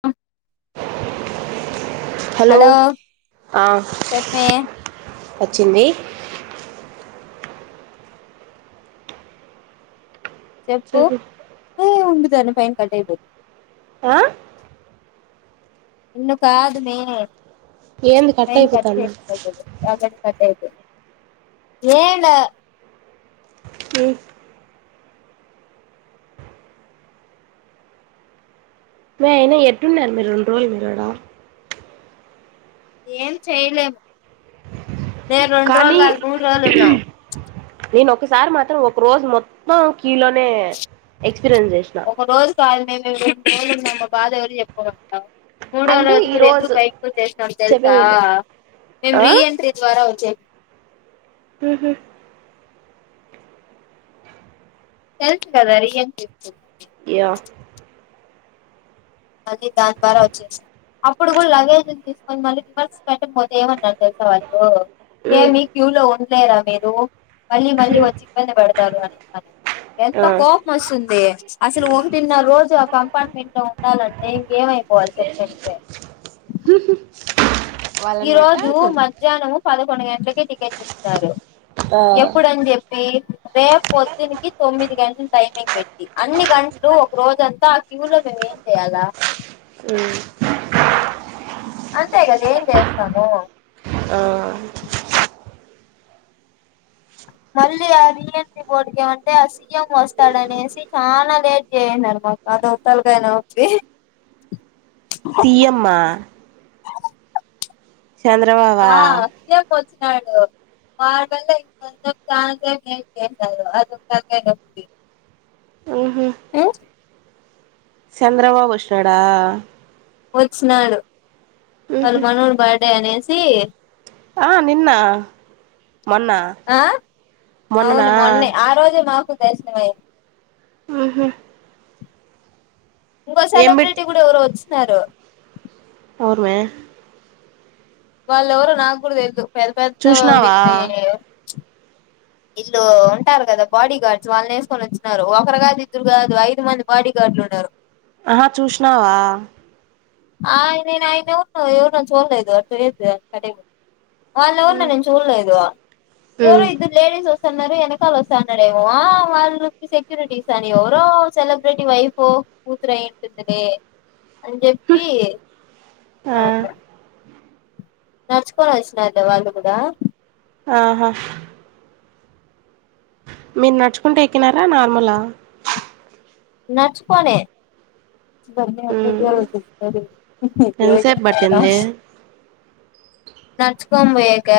[unintelligible] Hello ఆ చెప్పే వచ్చింది చెప్పు ఏ ఉండు దాని పైన్ కట్ అయిపోతుంది ఆ నిన్ను కాదు మే ప్చ్ ఏంది పైన్ కట్ అయిపోతాంది చేస్తే ఆల్రెడీ కట్ అయిపోయింది ఏంలేదు ఉమ్ మే అయినా ఎట్టున్నారు మే రొండు రోజులు మీరు ఆడా ఏం చెయలేము నేను రొండు రోజులు కానీ గాదు మూడు రోజులు ఉన్నాం నేను ఒకసారి మాత్రం ఒక రోజు మొత్తం కీలోనే ఎక్స్పీరియన్స్ చేసినా ఒక రోజు కాదు మే మేమ్ రొండు రోజులు ఉన్నము మా బాధ ఎవరికి జెపుకోమంటున్నవ్ అంటే మూడోరోజు ఈ గూడా ఎందుకు రోజు బయటకు ఒచ్చేసినం తెలుసా చెప్పేది విను మేం ఆ రీ ఎంట్రీ ద్వారా వచ్చే ఉహు తెలుసు గదా రీఎంట్రీ [unintelligible] యా అది దాన్ ద్వారా వచ్చేసినం అప్పుడు గూడా లగేజ్లు తీసుకొని మళ్ళీ రివర్స్ పెట్టకపోతే ఏమన్నారు తెలుసా వాళ్ళు ఉమ్ ఏమి క్యూ లో ఉండలేరా మీరు మళ్ళీ మళ్ళీ ఉమ్ వచ్చి ఇబ్బంది బెడతారు అని అనే ఆ ఎంత కోపం వస్తుంది అసలు ఒకటిన్నర రోజు ఆ కంపార్ట్మెంట్ లో ఉండాల టె ఇంకేం అయిపోవాలి చెప్పెడితే ఈ వాళ్ళని రోజు పెట్టాల్సి మధ్యాహ్నం పదకొండు గంటలకి టికెట్లు ఇచ్చినారు ఆ ఎప్పుడు అని చెప్పి రేపు పొద్దునికి తొమ్మిది గంటలు టైమింగ్ పెట్టి అన్ని గంటలు ఒక రోజంతా ఆ క్యూ లో మామ్ ఏం చేయాలా ఉమ్ అంతే కదా ఏం చేస్తాము ఆ మళ్ళీ ఆ రీ ఎంట్రీ బోర్డుకి ఏమంటే ఆ సీఎం వస్తాడనేసి చాలా లేట్ చేసేసినారు మాకు అదో తలాకాయ్ నొప్పి సియంమ్మ ఆ సియం ఒచ్చినాడు ఆరుమందో ఐదుమందో కాంట్రాక్ట్ [unintelligible] అది ఒక తలాకాయ్ నొప్పి ఉహు ఉమ్ చంద్రబాబు వచ్చినాడా వచ్చినాడు వాళ్ళు మనవడి బర్డే అనేసి ఆ నిన్న మొన్న ఆ మొన్ననా అవును మొన్న ఆ రోజే మాకు దర్శనం అయింది ఆహా ఇంకో పెట్ సెలబ్రిటీ కూడా ఎవరో వచ్చన్నారు ఎవురు మే వాళ్ళు ఎవరు నాకు కూడా తెలుదు పెద్ద పెద్ద చూసినావా వీళ్ళు వీళ్ళు ఉంటారు కదా బాడీ గార్డ్స్ వాళ్ళు వేసుకొని వచ్చినారు ఒకరు కాదు ఇద్దరు కాదు ఐదు మంది బాడి గార్డ్లు ఆహా చూసినావా ఆ ఆయన ఎవ ఆయన ఎవర్నో చూడలేదు తిలేదు [inaudible] వాళ్ళ ఎవరిని ఉమ్ నేను చూడలేదు ఇవరు ఇద్దరు లేడీస్ వస్త సన్నారుక అలోసా న అడే వాళ్ళకి సక్యూరిటీస్ ఎవరో సెలబ్రిటీ వైఫో కూతురుయింటుందినలే అని చెప్పి ఆ నడుచుకోనీ వచ్చినారు లే వాళ్ళు కూడా ఆహా మీరు నడుచుకుంట ఎక్కినారా నార్మలా నడుచుకొని ఉమ్ ఎంతసేపు అ పట్టింది నడుచుకోని పోయాక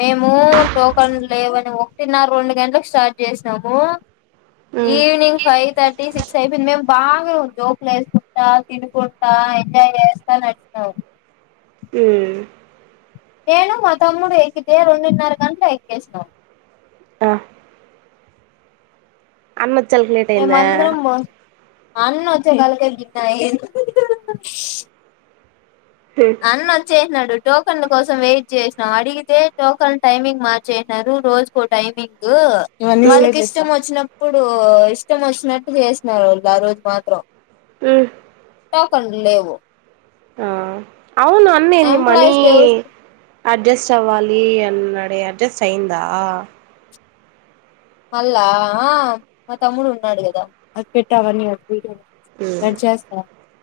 మేము టోకన్ లేవని ఒకటి నా రెండు గంటలకు స్టార్ట్ చే చేసాము ఉమ్ ఈవినింగ్ ఫైవ్ థర్టీ సిక్స్ అయిపోంది మేము బాగానే ఉంది జోకులు వేసుకుంటా తినుకుంటా ఎంజాయ్ చేస్తా నడిచినము ఉమ్ నేను మా తమ్ముడు ఎక్కితే రెండున్నర గంటలు ఎక్కేసాము ఆ అన్న వచ్చాలకి లీట్ అయిందా అన్నన్నాచ్చ కాలక బన్నాయి [inaudible] ఉమ్ అన్న వచ్చేసినాడు టోకన్ కోసం వెయిట్ చేసినాం అడిగితే టోకన్ టైమింగ్ మార్చేసినారు రోజుకో టైమింగ్ ఉమ్ వాళకి ఇష్టం వచ్చినప్పుడు ఇష్టం వచ్చినట్టు చేసినరూ వాళ్ళు ఆ రోజు మాత్రం ఆమ్ టోకెన్లు లేవు ఆ అవును అన్న ఏంది మనీ ఎంప్లాయీస్ కి అడ్జస్ట్ అవ్వాలి అన్నడే అడ్జస్ట్ అయ్యందా మల్లా మా తమ్ముడు ఉన్నాడు కదా ఉమ్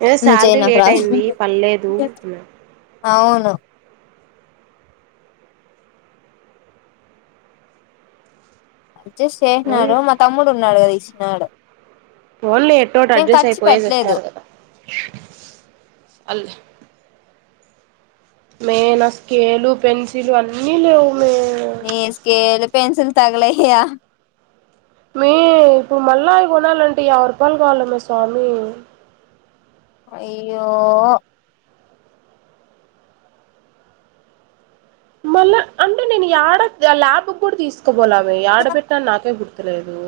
ఏదో ను శాలరీ చైనారా లేట్ అయింది పర్లేదు అన్నాడు అవును అడ్జస్ట్ ఓన్లీ చేసినాడు మా తమ్ముడు ఉన్నాడు కద ఇచ్చినాడు పోఓన్లీ ఎట్ట కట్ట మేము అడ్జస్ట్ ఖర్చు అయిపోయే పోయిసి పెట్టలేదు వచ్చినారు కదా మే నా స్కేలు పెన్సిల్ అన్ని లేవు మే నీ స్కేల్ పెన్సిల్ తగలెయ్య మీ ఇప్పుడు మళ్ళావి కొనాలంటే యాబై రూపాయలు కావాల మీ స్వామి అయ్యో మళ్ళా అంటే నేను యాడ ల్యాబ్ కూడా తీసుకోపోలా అవే ఆడ పెట్టా నాకే గుర్ గుర్తులేదు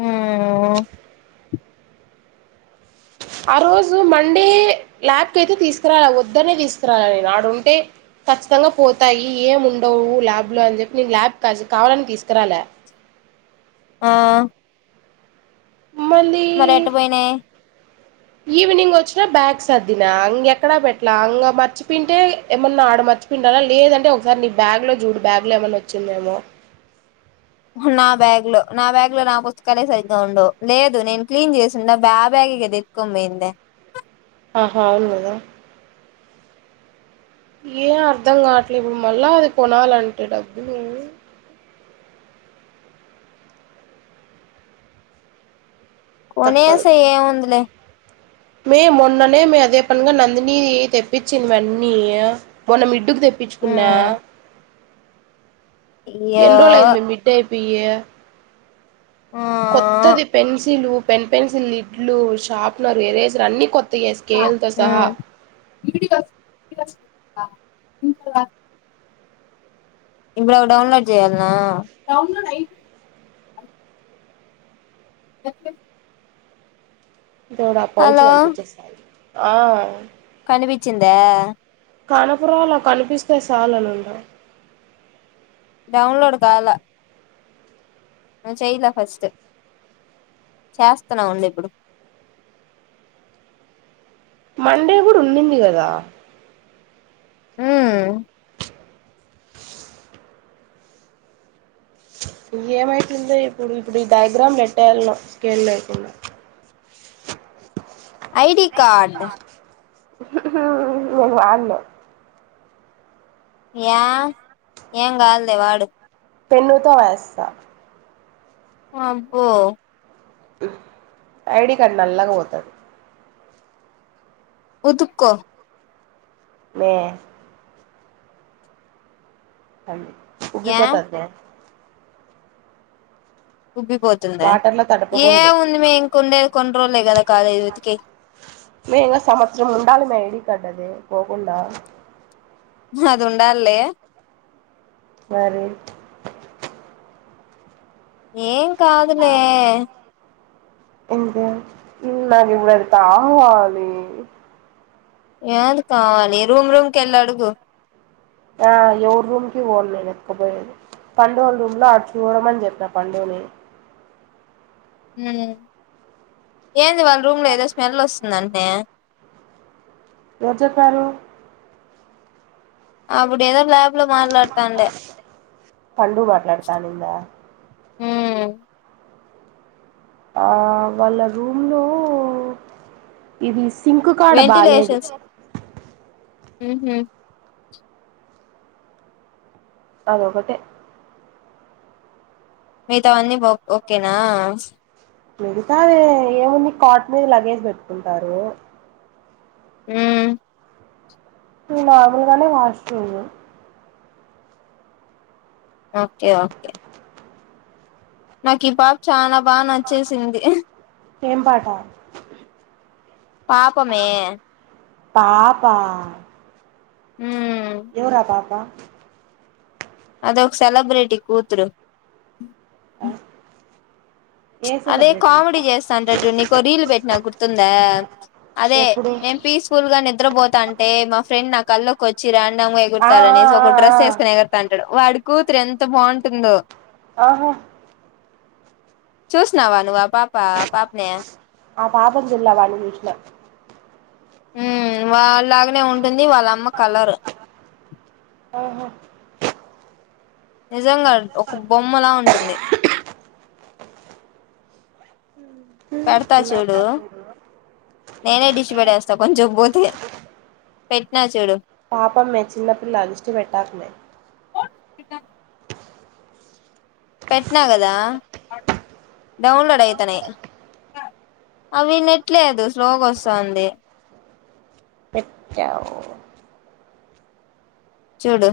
ఉమ్ ఆ రోజు మండే ల్యాబ్ కి అయితే తీసుకురాలి వద్దనే తీసుకురాల అడుంటే ఖచ్చితంగా పోతాయి ఏమి ఉండవు ల్యాబ్ లో అని చెప్పి నేను ల్యాబ్ కావాలని తీసుకురాలా ఆ మళ్ళీ మరి ఎట్ట పోయినాయి ఈవినింగ్ వచ్చినా బ్యాగ్ సదిన ఎక్కడా పెట్లాలా మర్చిపోయింటే ఏమన్నా ఆడమ మర్చ్చి లేదంటే ఒకసారి నీ బ్యాగ్ లో చూడు బ్యాగ్ లో ఏమైన్నా వచ్చిందేమో నా బ్యాగ్ లో నా బ్యాగ్ లో నా పుస్తకాలే సరిగ్గా ఉండవు లేదు నేను క్లీన్ చేసిండ బ్యా బ్యాగ్ కదా ఎత్తుకొని పోయింది ఆహా అవును కదా ఏం అర్ధం కావట్లేదు మళ్ళా అది కొనాలంటే డబ్బు తప్పదు కొనేసే ఏముందిలే మే మొన్ననే మే అదే పనుగా నందినిది తెప్పించినవన్నీ మొన్నమి అడుకు తెప్పించుకున్నా మ్మ్ అయ్యో ఎన్ని రోజులైంది మిఠయ పయ్య ఆ కొత్తది పెన్సిల్ పెన్ పెన్సిల్ లిడ్లు షార్ప్నర్ ఎరేజర్ అన్ని కొత్త హ్మ్మ్ ఇప్పుడు ఒక డౌన్లోడ్ చేయ్యాలనాడ అే దోడ పచ్చు కల్పించేస్తయి ఆ కనిపిించింద కానపురలాకు కనిపిస్తే చాలను ఉందావు డౌన్లోడ్ కాలే నువ చెయదా ఫస్ట్ చేస్తున్నా ఉండి ఇప్పుడు మండే కూడా ఉన్నింది కదా ఆ ఇ ఏమైతుందో ఇప్పుడు ఇప్పుడు ఈ డయాగ్రామ్ లెట్టర్ లో స్కేలు లేకుండా ఐడి కార్డ్ నీ వాడను ఏం ఏం కాదులే వాడు పెన్నుతో వేస్తా అబ్బో ఐడి కార్డు నల్లాగా పోతంది ఉతుక్కో మ ఉబ్బి యా పోతది అమ్మే ఉబ్బిపోతుందా వాటర్లో తడపకూడదు ఏముంది మేము ఉండేది ఇంకా కొన్ని రోజులేగా కద మేంగా సంవత్సరం ఉండాలి మేడి కట్టద పోకుండా అదిండలే మరి ఏం కాదులే ఇంత ఇలా కావాలి ఏది కావాలి రూమ్ రూమ్కి వెళ్ళి అడుగు ఆ ఎవరు రూమ్కి ఫోను వెతకడానికి పండుగల రూమ్ లో అటు చూడమని చెప్పా పండుగని హ ఏంది వాళ్ళ రూమ్ లో ఏదో స్మెల్ వస్తుంది నన్నే ఎవరు చెప్పారు ఆబ ప్పు ఏదో లా్యాబ్ లో మాట్లాడుతాంట పండు మాట్లాడతానిందా ఆ వాళ్ళ రూమ్ లో ఇది సింకు కాడ బాాలేదు హ అద ఒకటిే మిగతావన్నీ ఓకేనా మిగతా అది ఏముంది కాటన్ మీద లగేజ్ పెట్టుకుంటారు హ్మ్మ్ నార్మల్గానే వాష్ రూమ్ ఓకే ఓకే నాకి ఈ పాప్ చానా బాగా నచ్చేసింది ఏం పాట పాపమే పాపా ఉమ్ ఎవరా పాప అదే ఒక సెలబ్రిటీ కూతురు ఆ ఏ అదే కామెడీ చేస్తాంటడుజుడు నీకో రీల్ పెట్టినా గుర్తుందా అదే ఎప్పుడు మేమ్ పీస్ఫుల్ గా నిద్రపోతాంటే మా ఫ్రెండ్ నా కళ్ళోకొచ్చి రాండామ్‌గా ఆ ఆ ఎగురుతాడనేసి ఒక ఆ డ్రెస్ ఏసుకుని ఆ ఎగురతాంటాడు వాడు కూతురు ఎంత బాగుంటుందో ఆహా చూసినావా నువ్వు ఆ పాపా ఆ పాపని ఆ పాపని చుల్ల వాన్ని చూసిన ఉహ్మ్ వాళ్ళలాగనే ఉంటుంది వాళ్ళమ్మ కలరు ఆహో నిజంగా ఒక బొమ్మలా ఉంటుంది పెడతా చూడు ఉహ్మ్ నేనే దిష్టి పెట్టేస్తా కొంసేపు పోతే పెట్టినా చూడు పాపం మే చిన్నపిల్ల దిష్టి పెట్టకు మే [unintelligible] పెట్ట్నా కదా డౌన్లోడ్ అయితానయ్ అవి నెట్ లేదు స్లోగా వసాంది పెట్టావ్ చూడు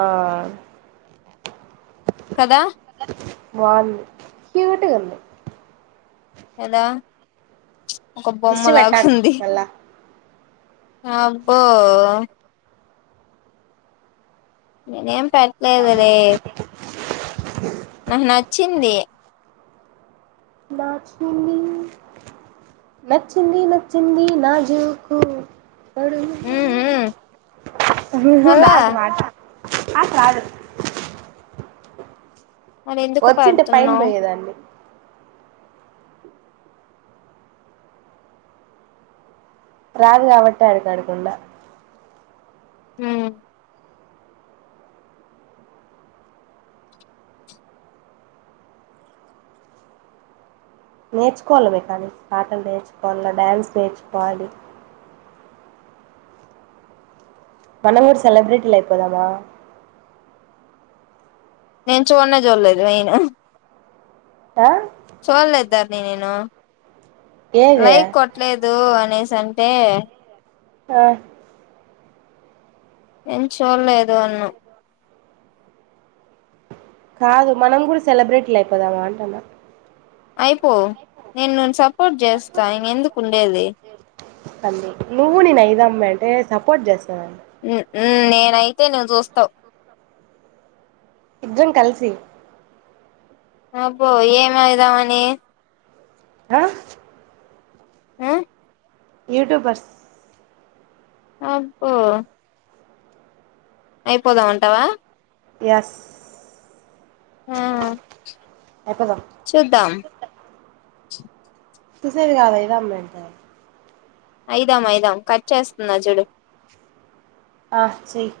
ఆ కదా బాగుంది క్యూట్‌గుంది కదా ఒక దిష్టి బొమ్మలగా పెట్టాకు ఉంది మళ్ళా అబ్బో నేనేం పేట్లేదలే నాకు నచ్చింది నచ్చింది నచ్చింది నచ్చింది నాజుకు ఉమ్ ఉమ్ [unintelligible] మళ్ళా నాకు రాటా నాకు రాదు మరి ఎందుకు వచ్చింటే పైన పెడుతున్నావ్ పోయేదాన్ని రాదు కాబట్టే, ఆడికాడికి ఉండ హ్మ్ నేర్చుకోవాలవే కానీ పాటలు నేర్చుకోవాల, డ్యాన్స్ నేర్చుకోవాలి. మనం కూడా సెలబ్రిటీలు అయిపోదమా నేను చూడనే, చూడలేదు మెయిను ఆ చూలేదు ధరణి నేను ఏది లైక్ కొట్టలేదు అ నేసి అంటే ఆ నేను చూలేదు అన్ను కాదు మనం కూడా సెలబ్రిటీలు అయిపోదామా అంటున్న అయిపో నేను, నిన్ను సపోర్ట్ చేస్తా ఇంగ ఎందుకుండేది పంది నువ్వు, నేను అయిదాంమే అంటే, సపోర్ట్ చేస్తాదం హ్మ్ ఉహ్మ్ నేనైతే నువ్వు చూస్తావ్ ఇద్దరం కలిసి అబ్బో ఏం అయిదామని ఆ ఉ యూట్యూబర్స్ అబ్బో అయిపోదామంటావా ఎస్ ఆ అయిపోదాం చూద్దాం చూసేది కాదులే అయిదాంలే అయిదాం, అయిదాం కట్ చేస్తున్న, చూడు ఆ చేయ్